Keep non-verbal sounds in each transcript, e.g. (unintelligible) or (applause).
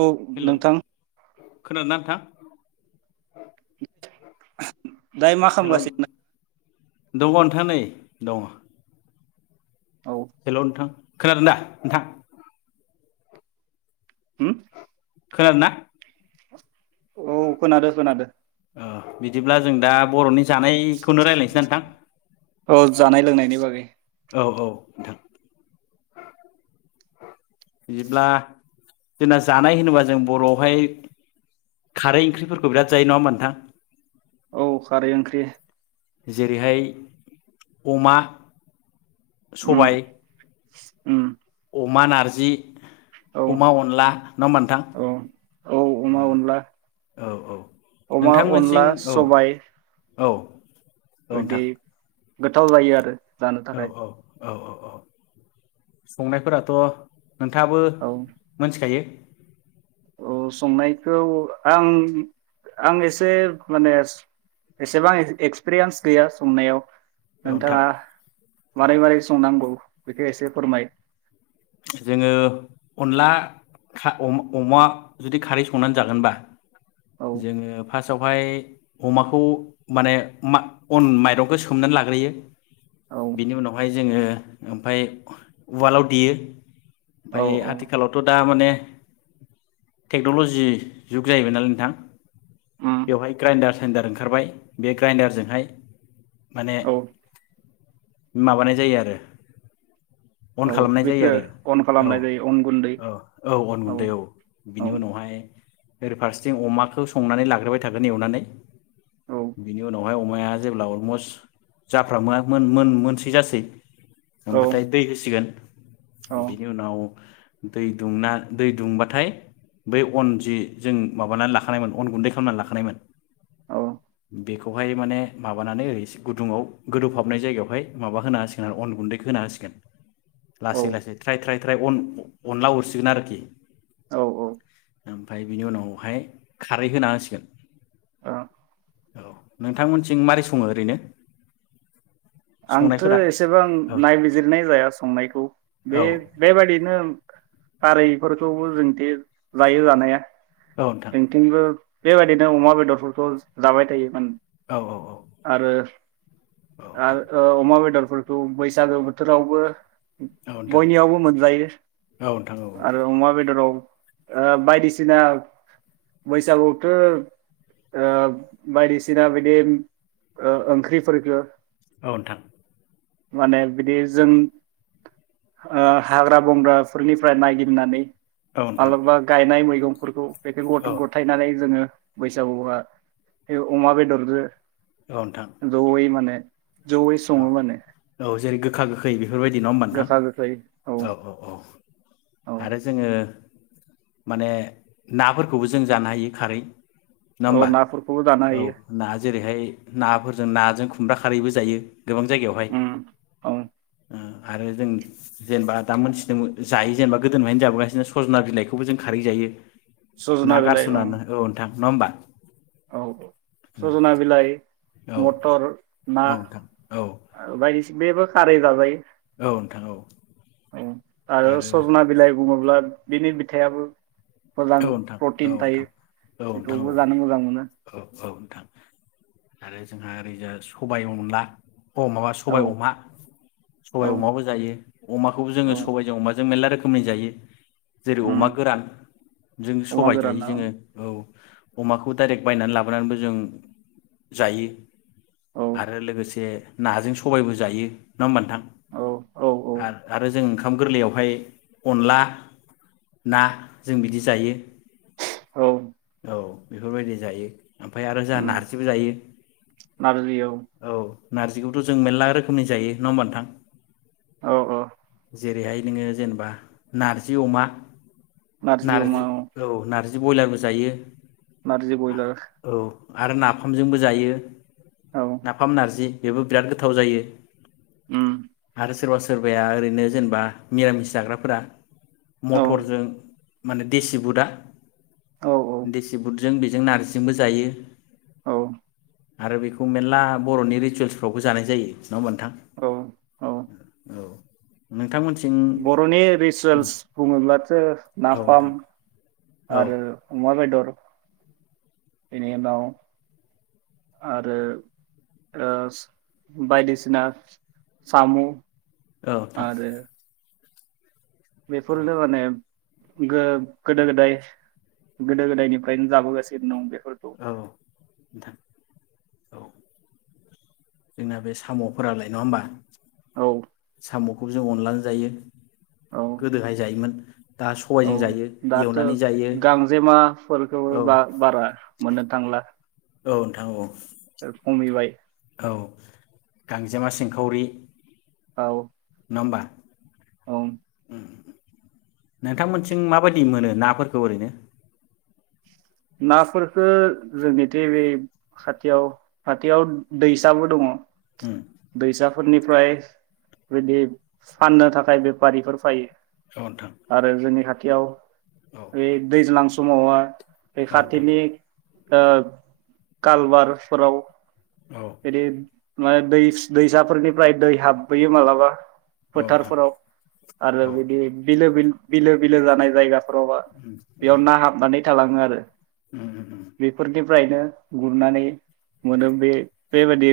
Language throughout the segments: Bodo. औ हेलौ नोंथां। खोनादोंना नोंन्थां दाय मा हेलौ खालामगासिनो दङ नोंथां नै दङ। औ हेलौ नोंथां। खोनादों दा नोंथां। उम। खोनादों ना? औ खोनादो खोनादो। ओ बिदिब्ला जों दा बर'नि जानाय खौनो रायलायनोसै ना नोंथां। औ जानाय लोंनायनि बागै। औ औ नोंथां। बिदिब्ला जोंना जानाय होनोबा जों बर'आवहाय खारै ओंख्रिफोरखौ बिराद जायो नङा होम्बा नोंथां। औ खारै ओंख्रि। जेरैहाय अमा उम सबाय अ उम अमा नारजि। औ अमा अनला नङा होम्बा नोंथां औ औ अमा अनला औ औ अमा अनला नोंथांमोनथिं औ सबाय। औ। औ बिदि नोंथां। गोथाव जायो आरो। जानो औ थाखाय औ औ औ संनायफोराथ' नोंथाङाबो औ मोनथिखायो। औ संनायखौ आं आं एसे मानेस एसेबां एक-एक्सपिरियेन्स गैया संनायाव। औ नोंथां नोंथाङा औ मारै मारै संनांगौ बेखौ एसे फोरमाय। जोङो अनला खा-अ-अमा जुदि खारै संनानै जागोनबा औ जोङो। फासवाहाय अमाखौ माने मा अन माइरंखौ सोमनानै लाग्रोयो। औ बिनि उनाव ओमफाय जोङो ओमफाय उवालाव देयो। ओमफाय औ औ आथिखालावथ दा माने टेक्नल'जि जुग जाहैबाय नालाय नोंथां उम बेवहाय ग्राइडार साइडार ओंखारबाय बे ग्राइडारजोंहाय माने। औ माबानाय जायो आरो‌। अन औ खालामनाय जायो बेखौ आरो। अन औ खालामनाय जायो अन गुन्दै औ औ अन गुन्दै औ औ बिनि उनावहाय। ओरै फारसेथिं अमाखौ संनानै लाग्रोबाय थागोन एवनानै। औ बिनि उनाव। माय अमाया जेब्ला अलमस्ट जाफ्र (unintelligible) मो‌ मो मो मोनसै जासै। औ होमबाथाय दै होसिगोन। औ बिनि नाव। दै दुंना दै दुंबाथाय बै अन जि जों माबानानै लाखानायमोन अन गुन्दै खालामनानै लाखानायमोन। औ। बेखौहाय माने माबानानै ओरैसे गुदुंङआव गोदौफाबनाय जायगायावहाय माबा होना होसिगोन आरो अन गुन्दैखौ होना होसिगोन। औ लासै लासै। फ्राय थ्राय थ्राय अन-अनला हरसिगोन आरोखि। औ औ। ओमफ्राय बिनि उनावहाय खारै होना होसिगोन। आ। औ नोंथां मोनथिं मोरै सङो ओरैनो? आंथ संनायफोरा एसेबां औ नायबिजिरनाय जाया संनायखौ। औ बे-बेबादिनो‌ खारैफोरखौबो जोंथि जायो जानाया। औ नोंथां जोंथिबो बेबायदिनो अमा बेदरफोरखो जाबाय थायोमोन। औ औ औ औ। आ ओ अमा बेदर फोरखौ बैसागो बोथोरावबो नोंथां औ नोंथां बयनियावबो मोनजायो। औ नोंथां औ आरो अमा बेदराव ओ बायदिसिना बैसागुआवथ' ओ बायदिसिना बिदि ओ ओंख्रिफोरखो औ नोंथां। माने बिदि जों ओ हाग्रा बंग्राफोरनिफ्राय नायगिदनानै औ नोंथां मालाबा गायनाय मै गंफोरखौ (unintelligible) गद औ गथायनानै जोङो बैसागुआ बे अमा बेदरजो औ नोंथां जौयै माने जयै सङो माने औ जेरै गोखा गोखै बेफोरबायदि नङा होनबा नोंथां? गोखा गोखै औ औ आरो जोङो माने नाफोरखौबो जों जानो हायो खारै औ नामबा नाफोरखौबो जानो हायो ना जेरैहाय नाफोरजों नाजों खुमब्रा खारैबो जायो। गोबां जायगायावहाय उम औ आरो जों जेनेबा दा मोनथिदोन जायो जेनेबा गोदोनिफ्रायनो जाबोगासिनो सजना बिलाइखौबो जों खारै जायो। सजना ना बिलाइ गारसनानो औ नोंन्थां नङा होमबा औ सजना बिलाइ औ मटर ना औ नोंथां औ बायदिस बेब खारै जाजायो। नोंथां औ उम आरो सजना बिलाइ बुङोब्ला बिनि बिथाइयाबो औ मोजां नोंथां औ प्रटिन थायो नोंथां औ नोंथां औ बेखौबो जानो मोजां मोनो। औ औ नोंथां आरो जोंहा ओरैजा सबाइ अनला अ माबा औ सबाइ अमा औ सबाइ अमाबो जायो अमाखौबो जोङो औ सबाइजों अमाजों मेरला रोखोम खोमै जायो जेरै उम अमा गोरान जों अमा सबाइ जायो गोरान औ जोङो औ अमाखौ दाइरेक्ट बायनानै लाबोनानैबो जों जायो औ आरो लोगोसे नाजों सबाइबो जायो। नङा होनबा नोंथां औ औ औ आर आरो जों ओंखा खाम गोरलैयावहाय अनला ना जों बिदि जायो। (unintelligible) औ औ बेफोरबायदि जायो ओमफाय आरो जा उम नारजिबो जायो औ नारजिखौबोथ' जों मेरला रोखोमनि जायो नङा होमबा नोंथां? औ औ जेरैहाय नोङो जेनेबा नारजि अमा नारजि औ नारजि जो बयलारसो। जायो। नारजि बयलार औ आरो नाफामजोंबो जायो। औ नाफाम, नारजि। बेबो बिराद गोथाव जायो। उम आरो सोरबा सोरबाया ओरैनो जेनेबा मिरामिस जाग्राफोरा औ मटरजों माने देसि बुटा औ औ देसि बुट जों बेजों नारजिजोंबो जायो। औ आरो बेखौ मेरला बरनि रिसुवेल्सफ्रावबो जानाय जायो नङा होमबा नोंथां? औ औ औ नोंथांमोन बर'नि रिसुवेल्स बुङोब्लाथ औ नाफाम नोंथां औ नोंथां औ आरो अमा बेदर बेनि उनाव आरो ओ बायदिसिना सामु औ नोंथां बेफोरनो नेम गो-गोदो-गोदाय गोदो-गोदायनिफ्रायनो जाबोगासिनो दं बे औ नोंथां औ जोंना बे सामफोरालाय नङा होमबा? औ खौ जोङो अनलाजों जायो। औ गोदोहाय जायोमोन। दा औ सबायजों जायो दाथ एवनानै जायो गांजेमाफोरखौबो औ बा-बारा मोननो थांला। औ नोंथां औ। खमिबाय। औ गांजेमा, सिंखावरि। औ। नमबा। औ। नोंथांमोनथिं माबायदि मोनो नाफोरखौ ओरैनो नाफोरखो जोंनिथि बे खाथियाव खाथियाव दैसाबो दङ। उम दैसा फोरनिफ्राय बिदि फाननो थाखाय बेफारिफोर फायो। औ नोंथां आरो जोंनि खा याव औ बे दैज्लां‌ स समावा औ नोंथां बेखाथिनि ओ कालबारफोराव औ बिदि माय दैस-दैसाफोरनिफ्राय दै हाबबोयो मालाबा औ नोंथां फोथारफोराव आरो औ बिदि बिलो बिल बिलो बिलो जानाय जायगा रवा उम उम बेयाव ना हाबनानै थालाङो आ उम उम बेफोरनिफ्रायनो गुरनानै मोनो बे-बेबायदि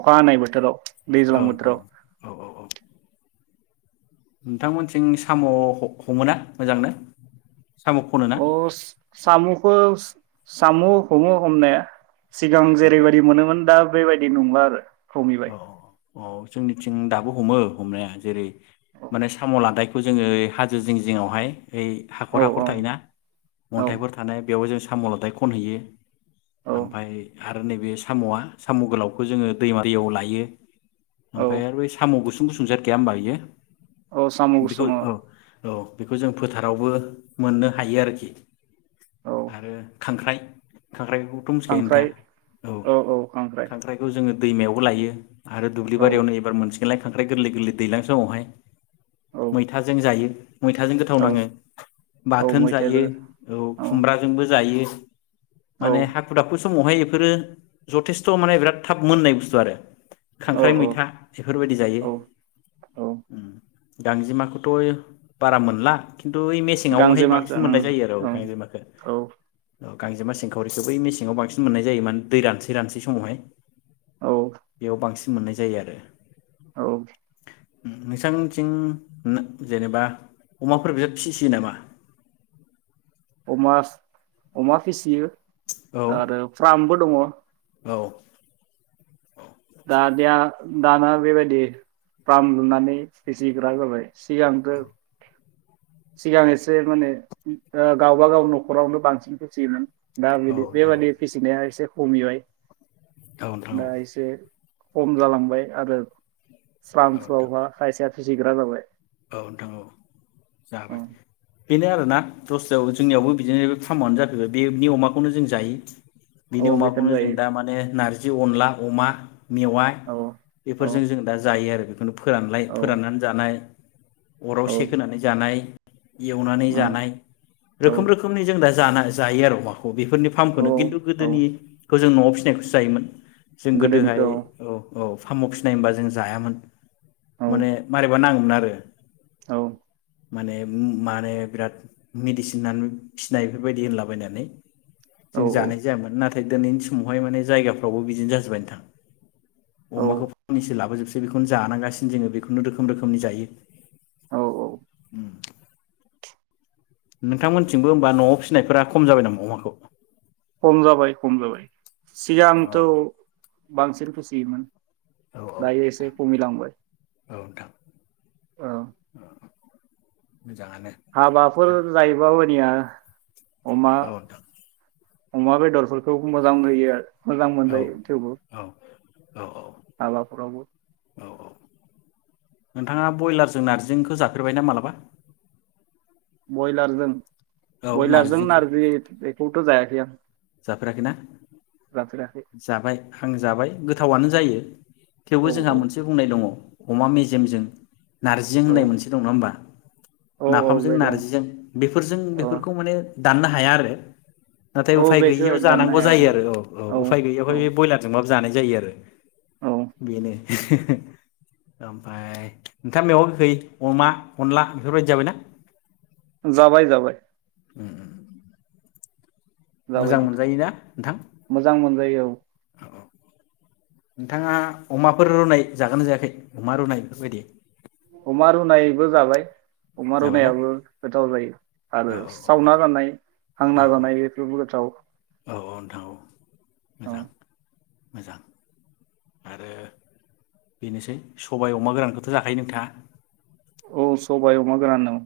अखा हानाय बोथोराव। औ दैज्लां नोंथां बोथोराव औ औ औ नोंथांमोनथिं साम' ह-हमो ना मोजांनो? साम' खनो ना? सामुखो सामु हमो हमनाया सिगां औ जेरैबादि मोनोमोन दा बेबायदि नंला आरो खमिबाय। अ जोंनिथिं दाबो हमो हमनाया जेरै माने साम' लादाय खौ जोङो हाजो जिं जिङआवहाय ओइ औ हाखर हाखर थायोना औ अन्थाइफोर थानाय बेयावबो जों साम'लादाय खनहैयो। औ ओमफाय आरो नैबे साम'आ साम गोलावखौ जोङो दैमा दैयाव लायो औ ओमफाय आरो बै साम गोस गुसुंजाद गैया होनबा यो? औ साम' बेखौ गुसुं औ औ बेखौ जों फोथारावबो मोननो हायो आरोखि औ आरो खांख्राइ खांख्राइखौथ मिथिखायो नोंथाङा? खांख्राइ औ खांख्राइखौ जोङो दैमायावबो लायो आरो दुब्लि औ बारियावनो एबार मोनसे दालाय खांख्राइ गोरलै गोरलै दैलां सोमावहाय औ मैथाजों जायो। मैथाजों गोथाव औ नाङो औ बाथोन जायो मैथाबो औ खुमब्राजोंबो जायो। (unintelligible) औ माने हाखु दाखु समावहाय बेफोरो जथेस्थ माने बिराद थाब मोननाइ बुस्थु आरो औ खांख्राइ मैथा बेफोरबायदि जायो। औ औ गांजेमाखौथ बारा मोनला खिन्थु ओइ मेसेङावहाय गांजेमाखो बांसिन मोननाय जायो आरो ओं गांजेमाखौ ओं औ गांजेमा सिंखावरिखौ बै मेसेङाव बांसिन मोननाय जायो मान दै रानसै रानसै समावहाय औ बेयाव बांसिन मोननाय जायो आरो औ नोंसांथिं जेनेबा अमाफोर बिराद फिसियो नामा? अमा अमा फिसियो औ आरो फार्मबो दङ। औ दा दिया दाना बेबायदि फार्म लुनानै फिसिग्रा जाबाय। सिगांबो सिगां एसे माने ओ गावबागाव न'खरावनो बांसिन फिसियोमोन। दा औ बिदि नोंथां औ बेबाददि फिसिनाया एसे खमिबाय औ नोंथां दा औ इसे खम जालांबाय आरो फार्मफोरावहा खायसे फिसिग्रा जाबाय औ नोंथां औ औ जाबाय बेनो आरोना दस्रायाव जोंनियावबो बिदिनो फार्मआनो जाफैबाय बे बे अमाखौनो जों जायो। बिनि औ बेखौनो अमाखौनो जों जायो दा माने नारजि अनला अमा मेवाइ औ औ बेफोरजों जों दा जायो आरो फोरानलाय औ फोराननानै जानाय। अराव औ सेख होनानै जानाय। एवनानै उम जानाय औ रोखोम रोखोमनि जों दा जा जायो आरो अमाखौ। बेफोरनि औ फामखौनो किन्तु औ गोदनिखौ जों न'आव फिसिनायखौसो जायोमोन। जों गोदोहाय गोदोनिखौ औ औ फामु फिसिनाय होम्बा जों जायामोन। औ माने मारेबा नाङो। आरो औ। माने म माने बिराद मेडिसिन होननानै फिसिनाय बेफोरबायदि होनलाबायनानै जों औ जानाय जायामोन नाथाय नाथाय दिनैनि समावहाय माने जायगाफ्रावबो बिदिनो जाजोब्बाय नोंथां। औ अमाखौ फ्रामनिसो लाबोजोबसै। बेखौनो जानांगासिनो जोङो बेखौनो रोखोम रोखोमनि जायो। औ औ नोंथांमोनथिंबो ओम्बा न'आव फिसिनायफोरा खम जाबाय नामा अमाखौ। खम जाबाय खम जाबाय। अ सिगांथ' बांसिन खुसियोमोन। औ दायो नोंथां एसे खमिलांबाय औ नोंथां औ। मोजाङानो हाबाफोर जायोबाबो निया औ नोंथां। अमा बेदरफोरखौ मोजां होयो आरो। मोजां औ मोनजायो थेवबो औ हाबाफोरावबो औ नोंथाङा बयलारजों नार्जिंजोंखो जाफेरबायना मालाबा? बयलारजों औ बयलारजों नारजिजोंखौ नारजि बेखौ जायाखै आं। जाफेराखैना जाफेराखै जाबाय आं जाबाय गोथावानो जायो। थेवबो औ जोंहा औ मोनसे बुंनाय दङ। अमा मेजेमजों। नार्जिजों औ होननाय मोनसे दं नङा होमबा औ औ नाफामजों बे दं नारजिजों बेफोरजों अ बेफोरखौ माने दाननो हाया आरो औ उफाय बेखौ गैयियाव दाननो जानांगौ हाया जायो ओं आरो औ औ उफाय गैयियावहाय औ बे ब्रयलारजों माब जानाय जायो आरो औ बेनो ओमफाय नोंथाङा मेवागोखै अमा अनला बेफोरबायदि जाबायना? जाबाय जाबाय। उम उम। जाबाय मोजां दिथां मोनजायोना नोंथां मोजां मोनजायो औ। औ औ नोंथाङा अमाफोर रुनाय जागोना जायाखै अमा रुनाय बेफोरबायदि? अमा रुनायबो जाबाय। अमा जाबायना रुनायाबो गोथाव जायो आरो औ सावना जानाय औ हांना औ जानाय बेफोरबो गोथाव। औ औ नोंथां औ ओ मोजां मोजां आरो बेनोसै सबाय अमा गोरानखौथ' जाखायो नोंथाङा? औ सबाय अमा गोरान ओं।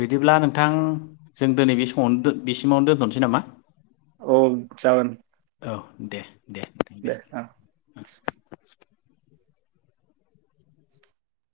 बिदिब्ला नोंथां जों दिनै बे समावनो दो बेसिमावनो दोनथनोसै नामा? औ जागोन। औ दे। दे नोंथां दे ओ।